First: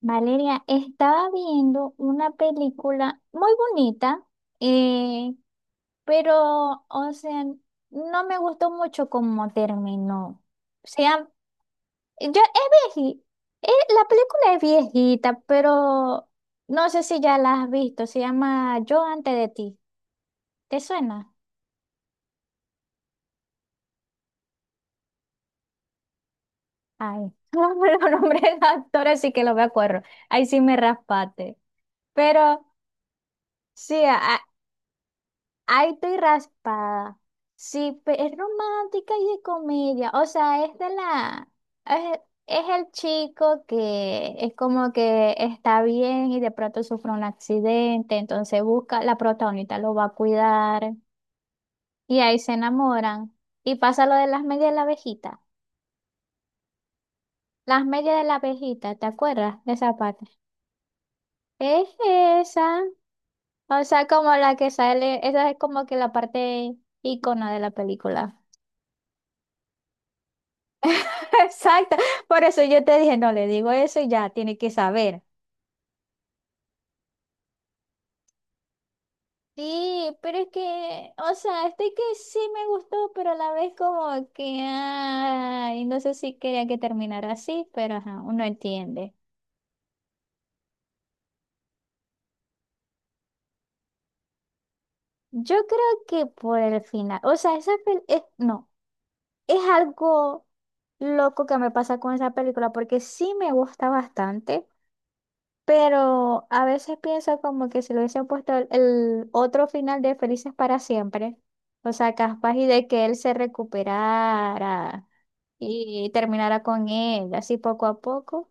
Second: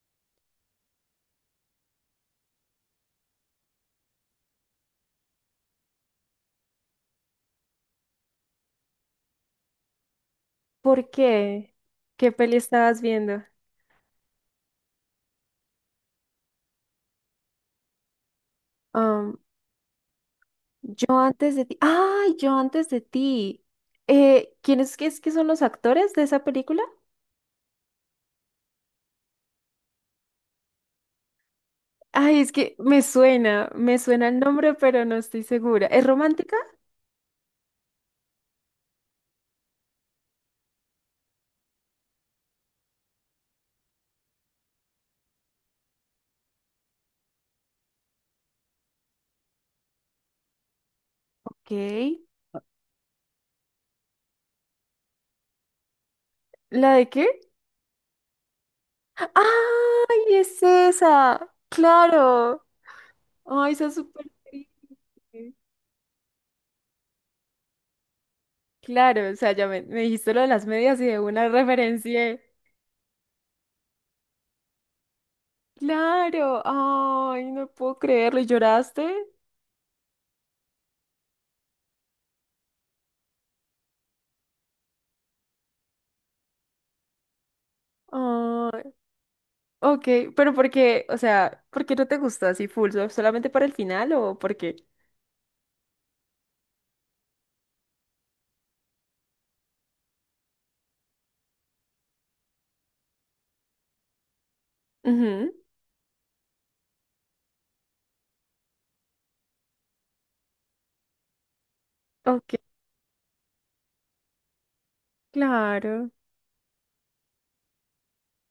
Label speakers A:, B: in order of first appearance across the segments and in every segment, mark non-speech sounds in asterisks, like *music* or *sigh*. A: Valeria, estaba viendo una película muy bonita, eh, pero, o sea, no me gustó mucho cómo terminó. O
B: ¿Por
A: sea,
B: qué?
A: yo
B: ¿Qué peli
A: es
B: estabas
A: viejita,
B: viendo?
A: la película es viejita, pero no sé si ya la has visto. Se llama Yo antes
B: Am,
A: de ti. ¿Te
B: yo
A: suena?
B: antes de ti. ¡Ay, yo antes de ti! ¿Quiénes que es que son los actores de esa película?
A: Ay, *laughs* no me lo nombré el nombre del actor, así que lo me acuerdo. Ahí sí me raspate.
B: Ay, es
A: Pero
B: que me
A: sí,
B: suena el nombre, pero no estoy segura.
A: ay,
B: ¿Es
A: estoy
B: romántica?
A: raspada. Sí, es romántica y de comedia. O sea, Es, es el chico que es como que está bien y de pronto sufre un accidente, entonces busca, la protagonista lo va a cuidar
B: Ok.
A: y ahí se enamoran. Y pasa lo de las medias de la abejita.
B: ¿La de qué?
A: Las medias de la abejita, ¿te acuerdas de esa
B: ¡Ay,
A: parte?
B: es esa!
A: Es
B: ¡Claro!
A: esa.
B: ¡Ay,
A: O
B: esa es
A: sea,
B: súper
A: como la que sale, esa
B: triste!
A: es como que la parte ícono de la película.
B: Claro, o sea, ya me dijiste lo de las medias y de
A: *laughs*
B: una
A: Exacto.
B: referencié.
A: Por eso yo te dije, no le digo eso y ya tiene que saber.
B: ¡Claro! ¡Ay, no puedo creerlo! ¿Y lloraste?
A: Sí, pero es que, o sea, este que sí me gustó, pero a la vez como que, ay, no sé si quería que terminara así, pero ajá, uno
B: ¡Ay!
A: entiende.
B: Ok, pero ¿por qué? O sea, ¿por qué no te gustó así full? ¿Solamente para el final o por qué?
A: Yo creo que por el final, o sea, esa pel- es, no, es algo loco que me pasa con esa película, porque sí me gusta bastante.
B: Ujú.
A: Pero a veces pienso como que si le hubiesen puesto el otro final de Felices para siempre, o sea, capaz
B: Ok,
A: y de que él se recuperara y
B: claro.
A: terminara con ella, así poco a poco.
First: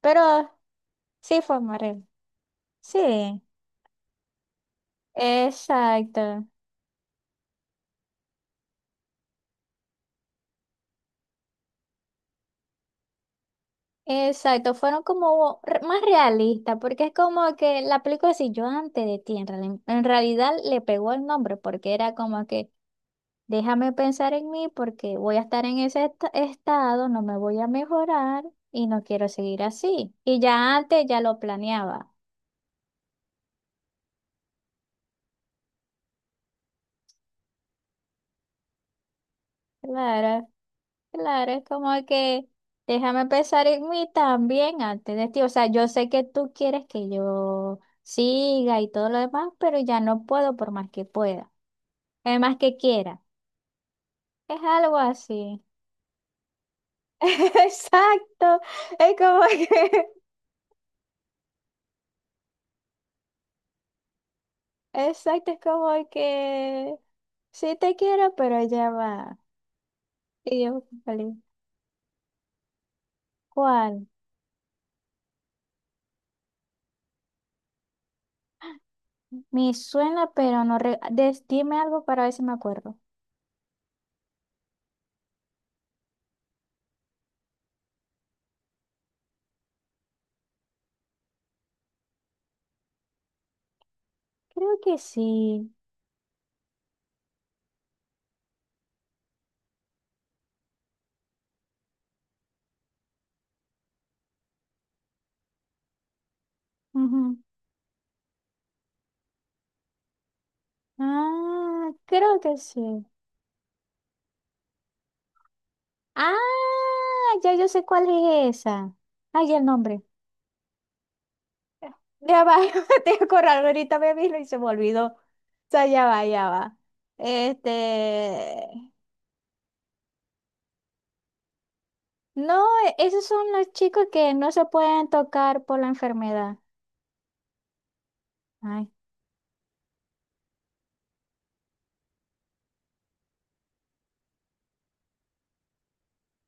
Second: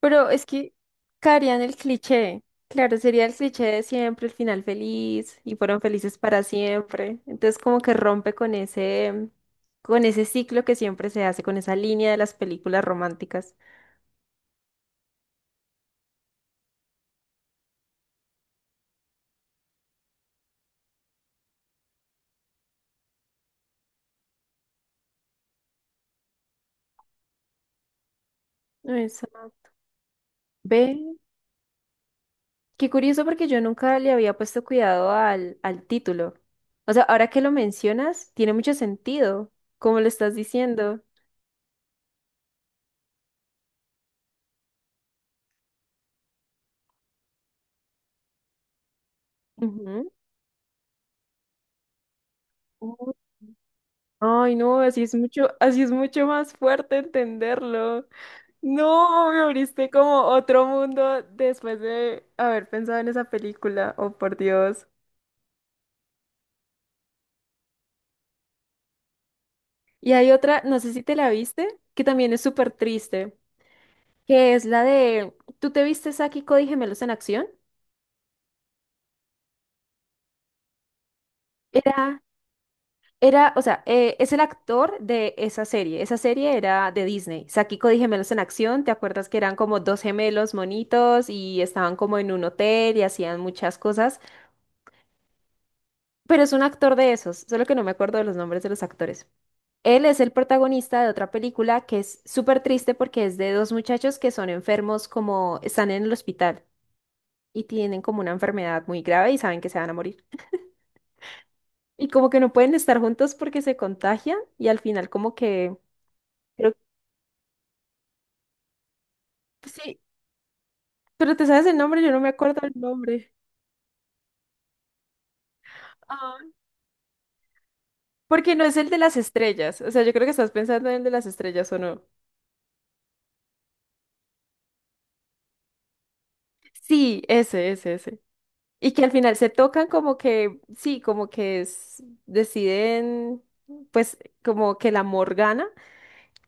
B: Pero es
A: Pero
B: que
A: sí
B: caería
A: fue
B: en el
A: Marel.
B: cliché. Claro, sería el
A: Sí,
B: cliché de siempre, el final feliz, y fueron felices para
A: exacto.
B: siempre. Entonces, como que rompe con ese ciclo que siempre se hace, con esa línea de las películas románticas.
A: Exacto, fueron como más realistas, porque es como que la película si yo antes de ti, en realidad le pegó el nombre, porque era como que déjame pensar en mí porque voy a estar en ese estado, no me voy a mejorar y no quiero seguir
B: Exacto.
A: así. Y ya
B: Ve,
A: antes ya lo planeaba.
B: qué curioso porque yo nunca le había puesto cuidado al título. O sea, ahora que lo mencionas, tiene mucho sentido, como lo estás
A: Claro,
B: diciendo.
A: claro, es como que déjame pensar en mí también antes de ti. O sea, yo sé que tú quieres que yo siga y todo lo demás, pero ya
B: Ujú.
A: no puedo por más que pueda, es más que
B: Uy,
A: quiera.
B: ay,
A: Es
B: no,
A: algo así.
B: así es mucho más fuerte
A: *laughs*
B: entenderlo.
A: Exacto, es
B: No, me
A: como
B: abriste
A: que,
B: como otro mundo después de haber pensado en esa película. Oh, por Dios.
A: *laughs* exacto, es como que sí te quiero, pero ya va.
B: Y hay otra,
A: Y
B: no
A: yo,
B: sé si te la
A: vale,
B: viste, que también es súper triste,
A: ¿cuál?
B: que es la de, ¿tú te viste Saki y Cody Gemelos en Acción?
A: Me suena, pero no... dime algo para
B: Era,
A: ver si me acuerdo.
B: era, o sea, es el actor de esa serie. Esa serie era de Disney. Saki y Cody Gemelos en Acción, ¿te acuerdas que eran como dos gemelos monitos y estaban como en un hotel y hacían muchas cosas?
A: Creo que sí.
B: Pero es un actor de esos, solo que no me acuerdo de los nombres de los actores. Él es el protagonista de otra película que es súper triste porque es de dos muchachos que son enfermos como están en el hospital
A: Ujú.
B: y tienen como una enfermedad muy grave y saben que se van a morir.
A: Ah,
B: Y como
A: creo
B: que no
A: que
B: pueden estar
A: sí.
B: juntos porque se contagian y al final como que...
A: Ah,
B: Creo
A: ya yo sé cuál es esa. Ay, el
B: que sí,
A: nombre.
B: pero ¿te sabes el nombre? Yo no me
A: Ya va,
B: acuerdo el
A: *laughs* te voy a
B: nombre.
A: acordar, ahorita me vino y se me olvidó. O sea, ya va, ya
B: Ah.
A: va.
B: Porque no
A: Este,
B: es el de las estrellas. O sea, yo creo que estás pensando en el de las estrellas, ¿o no?
A: no, esos son los chicos que no se pueden tocar por la enfermedad.
B: Sí, ese, ese.
A: Ay.
B: Y que al final se tocan como que, sí, como que deciden, pues como que el amor gana,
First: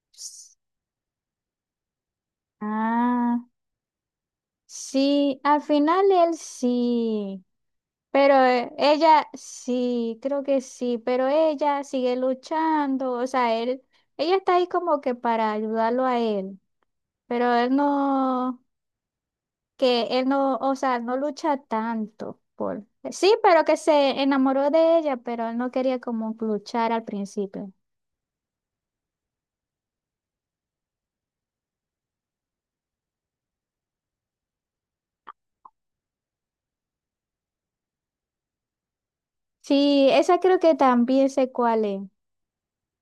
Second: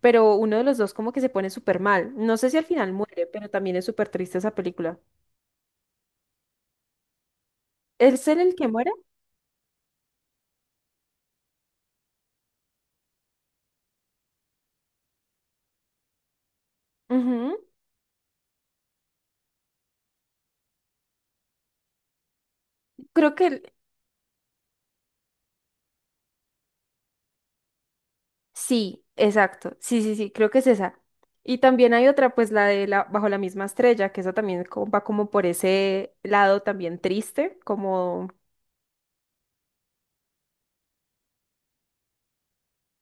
B: pero uno de los dos como que se pone súper mal. No sé si al final muere,
A: Ah,
B: pero también es súper triste esa película.
A: sí, al final él sí,
B: ¿Es
A: pero
B: él el que muere?
A: ella sí, creo que sí, pero ella sigue luchando, o sea, ella está ahí como que para ayudarlo a él, pero
B: Ujú.
A: él no, que él no, o sea, no lucha tanto por, sí,
B: Creo que el-
A: pero que se enamoró de ella, pero él no quería como luchar al principio.
B: sí, exacto. Sí, sí, sí, creo que es esa. Y también hay otra, pues la de la, Bajo la misma estrella, que esa también va como por ese lado también triste, como...
A: Sí, esa creo que también sé cuál es.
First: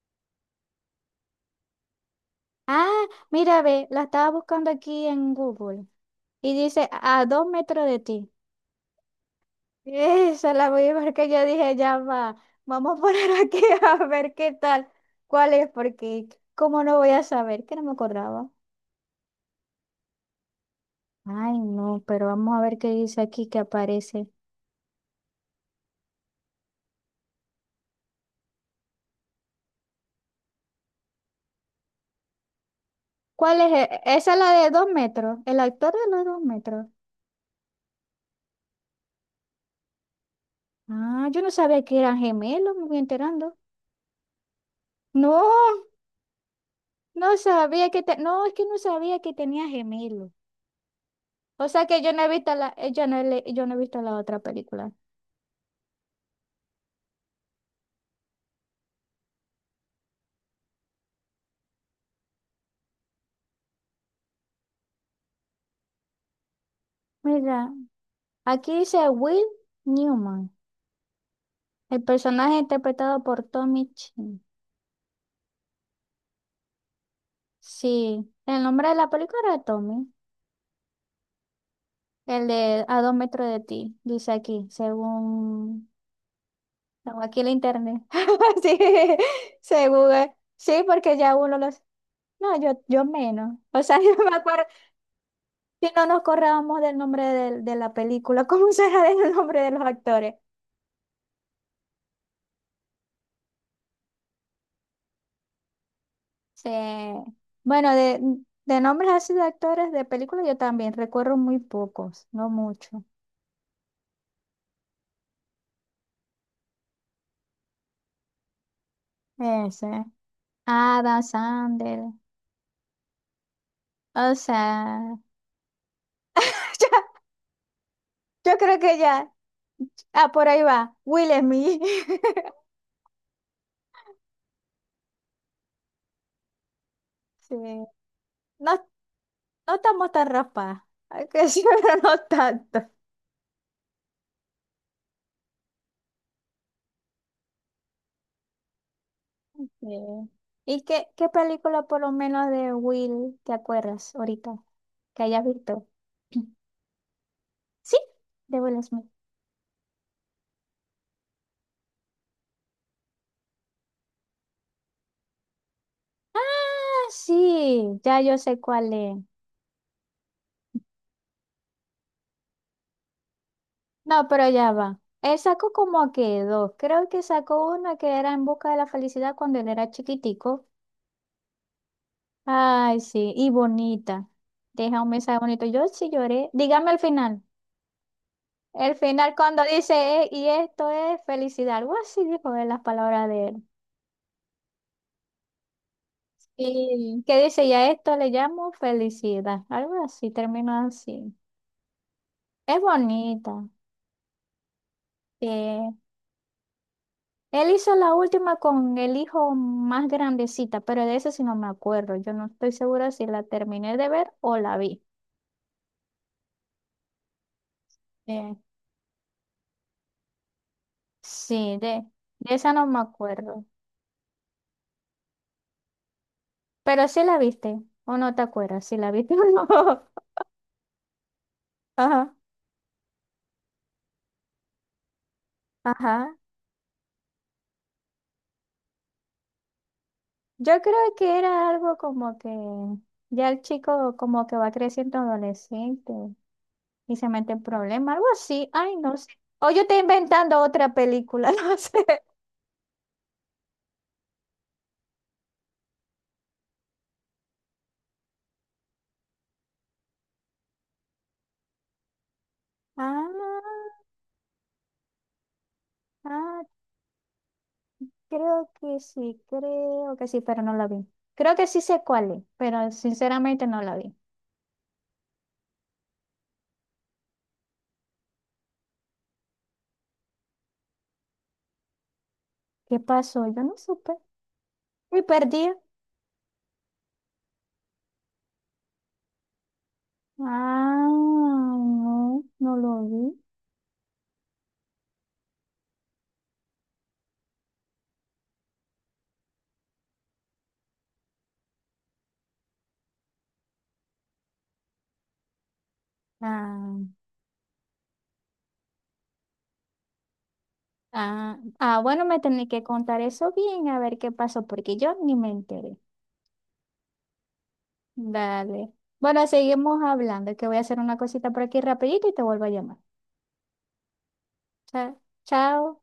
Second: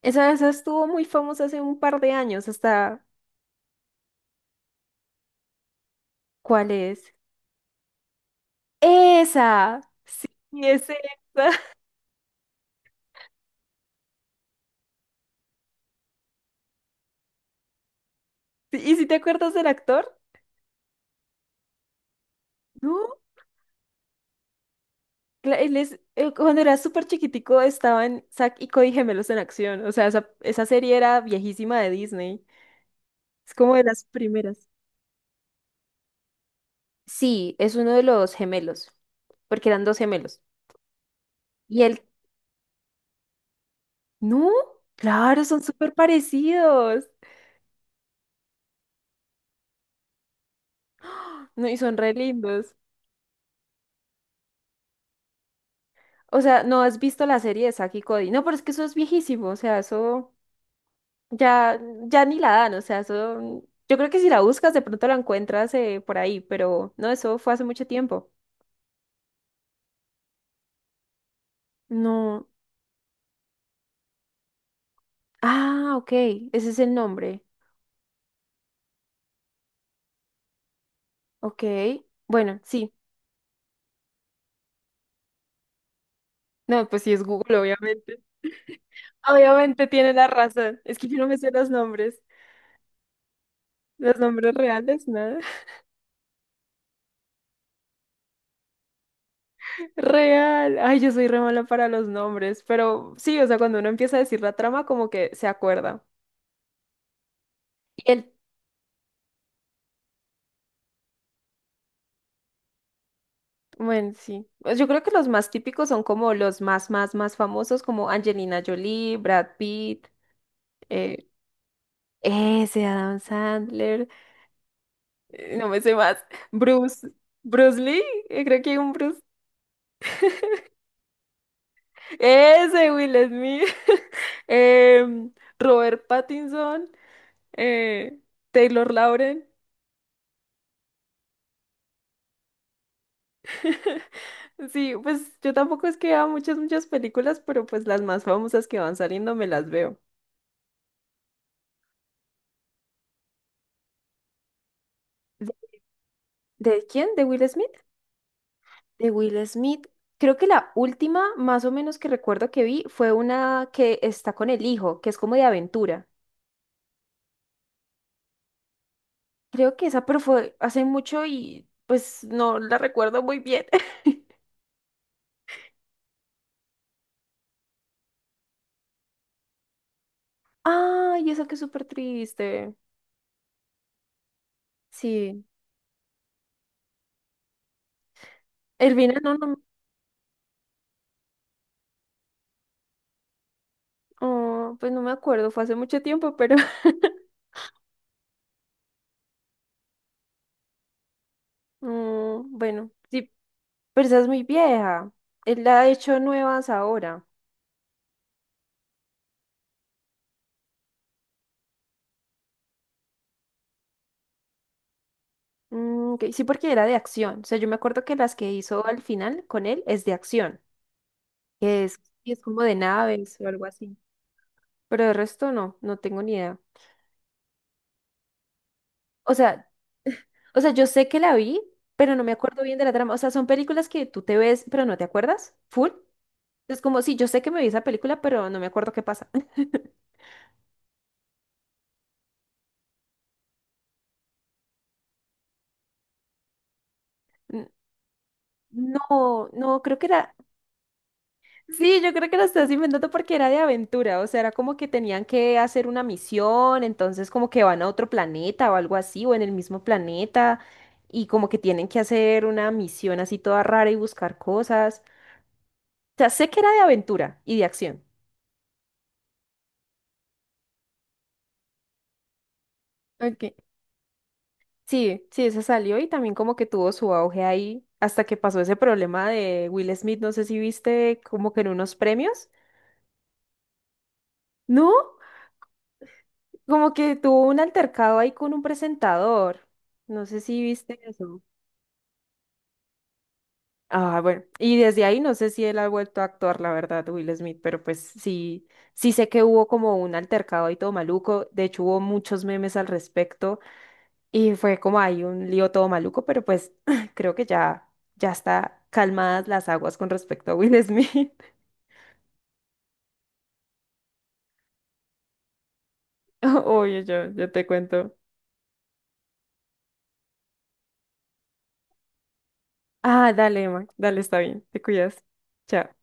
B: Esa estuvo muy famosa hace un par de años,
A: Ah,
B: hasta...
A: mira, ve, la estaba buscando aquí en Google. Y
B: ¿Cuál
A: dice,
B: es?
A: a dos metros de ti.
B: Esa,
A: *laughs*
B: sí,
A: Esa la
B: es
A: voy a
B: esa.
A: ver que yo dije,
B: *laughs*
A: ya va, vamos a poner aquí *laughs* a ver qué tal, cuál es, porque cómo no voy a saber, que no me acordaba.
B: Sí, ¿y si te acuerdas del actor?
A: Ay, no, pero vamos a ver qué
B: No,
A: dice aquí que aparece.
B: Él es, él cuando era súper chiquitico estaba en Zack y Cody Gemelos en Acción. O sea, esa serie era viejísima de Disney. Es
A: ¿Cuál es?
B: como de las
A: Esa es la
B: primeras.
A: de dos metros, el actor de los dos metros.
B: Sí, es uno de los gemelos, porque eran dos gemelos.
A: Ah, yo no
B: Y
A: sabía que
B: él,
A: eran gemelos, me voy enterando.
B: no, claro,
A: No,
B: son súper parecidos.
A: no sabía que te... no, es que no sabía que tenía gemelos. O
B: No, y
A: sea
B: son
A: que yo
B: re
A: no he visto la,
B: lindos.
A: yo no, yo no he visto la otra película.
B: O sea, no has visto la serie de Zack y Cody. No, pero es que eso es viejísimo. O sea, eso. Ya, ya ni la dan, o sea, eso, yo creo que si la buscas de pronto la encuentras por ahí, pero no, eso fue hace
A: Mira.
B: mucho tiempo.
A: Aquí dice Will Newman, el
B: No.
A: personaje interpretado por Tommy Chin.
B: Ah, ok, ese es el nombre.
A: Sí, el nombre de la película era Tommy,
B: Ok,
A: el
B: bueno,
A: de
B: sí.
A: A dos metros de ti, dice aquí, según
B: No, pues sí
A: no,
B: es
A: aquí el
B: Google,
A: internet.
B: obviamente.
A: *laughs* Sí,
B: Obviamente
A: según,
B: tiene la razón.
A: sí,
B: Es que
A: porque
B: yo no
A: ya
B: me sé
A: uno
B: los
A: los...
B: nombres.
A: No, yo menos. O sea, *laughs* yo
B: Los
A: me
B: nombres
A: acuerdo,
B: reales, nada. *laughs*
A: si no nos corrábamos del nombre de, la película, *laughs* ¿cómo será el nombre de los actores?
B: Real. Ay, yo soy re mala para los nombres, pero sí, o sea, cuando uno empieza a decir la trama, como que se acuerda.
A: Sí. Bueno,
B: Y el
A: de nombres así de actores de películas yo también recuerdo muy pocos, no mucho.
B: bueno, sí. Pues yo creo que los más típicos son como los más, más, más famosos, como Angelina Jolie, Brad
A: Ese.
B: Pitt,
A: Adam
B: eh,
A: Sandler.
B: ese Adam Sandler,
A: O sea,
B: no me sé más,
A: *laughs* ya,
B: Bruce, Bruce Lee,
A: yo
B: creo que
A: creo
B: hay un
A: que
B: Bruce,
A: ya. Ah, por ahí va. Will Smith. *laughs*
B: ese Will Smith, *laughs* em, Robert Pattinson,
A: Sí. No,
B: eh, Taylor Lauren.
A: no estamos tan raspadas. Hay que decir, *laughs* pero no tanto.
B: Sí, pues yo tampoco es que vea muchas, muchas películas, pero pues las más famosas que van saliendo me
A: Sí.
B: las veo.
A: ¿Y qué película por lo menos de Will te acuerdas ahorita que hayas
B: ¿De,
A: visto? *clears throat*
B: ¿de quién? ¿De Will Smith?
A: Sí, de Will Smith.
B: De Will Smith, creo que la última, más o menos que recuerdo que vi, fue una que está con el hijo, que es como de aventura.
A: Ah, sí, ya yo sé cuál es.
B: Creo que esa, pero fue hace mucho y pues no la recuerdo muy bien.
A: No,
B: *laughs*
A: pero ya va. Él sacó como que dos. Creo que sacó una que era En busca de la felicidad cuando él era chiquitico.
B: Ay, esa que es súper triste.
A: Ay, sí, y bonita. Deja un mensaje
B: Sí.
A: bonito. Yo sí lloré. Dígame el final. El
B: Elvina,
A: final
B: no,
A: cuando dice, y esto es felicidad. Algo así dijo él las palabras de él.
B: oh, pues no me acuerdo, fue hace mucho tiempo, pero *laughs*
A: Y que dice, ya esto le llamo felicidad. Algo así, terminó así. Es
B: bueno, sí,
A: bonita.
B: pero esa es muy vieja.
A: Sí.
B: Él la ha hecho nuevas ahora.
A: Él hizo la última con el hijo más grandecita, pero de ese sí no me acuerdo. Yo no estoy segura si la terminé de ver o la vi.
B: Mm, ok, sí, porque era de acción. O sea, yo me acuerdo que las que
A: Eh,
B: hizo al final con él es de acción,
A: sí,
B: que es, y es
A: de
B: como
A: esa
B: de
A: no me
B: naves o
A: acuerdo.
B: algo así. Pero el resto no, no tengo ni idea.
A: Pero sí la viste, o no te acuerdas si la viste *laughs*
B: O
A: o
B: sea,
A: no.
B: o sea, yo sé que la vi, pero no me
A: Ajá,
B: acuerdo bien de la trama. O sea, son películas que tú te ves, pero no te acuerdas, full.
A: ajá.
B: Es como, sí, yo sé que me vi esa película, pero no me acuerdo qué pasa. *laughs*
A: Yo creo que era algo como que ya el chico como que va creciendo adolescente y se mete en
B: N-
A: problemas, algo así. Ay, no sé.
B: No,
A: O yo
B: no,
A: estoy
B: creo que era
A: inventando otra película, *laughs* no sé.
B: sí, yo creo que lo estás inventando porque era de aventura, o sea, era como que tenían que hacer una misión, entonces como que van a otro planeta o algo así, o en el mismo planeta, y como que tienen que hacer una misión así toda rara
A: Ah,
B: y buscar cosas. O sea, sé que
A: ah.
B: era de aventura y de acción.
A: Creo que sí, pero no la vi. Creo que sí sé cuál es, pero
B: Ok.
A: sinceramente no la vi.
B: Sí, sí, esa salió y también como que tuvo su auge ahí hasta que pasó ese problema de Will Smith, no sé si viste como que en unos premios,
A: ¿Qué pasó? Yo no supe.
B: ¿no?
A: Me perdí.
B: Como que tuvo un altercado ahí con un presentador, no sé si viste
A: Ah,
B: eso.
A: no, no lo vi.
B: Ah, bueno, y desde ahí no sé si él ha vuelto a actuar, la verdad, Will Smith, pero pues sí, sí sé que hubo como un altercado y todo maluco, de hecho hubo muchos memes al respecto y fue como ahí un lío todo maluco, pero pues
A: Ah,
B: *clears throat* creo que ya, ya está calmadas las aguas con respecto a Will Smith.
A: bueno, me tenés que contar eso bien, a ver qué pasó, porque yo ni me enteré.
B: *laughs* Oye, yo te cuento.
A: Dale. Bueno, seguimos hablando, que voy a hacer una cosita por aquí rapidito y te vuelvo a llamar.
B: Ah, dale, Emma, dale, está bien, te
A: Cha-
B: cuidas. Chao.
A: Chao.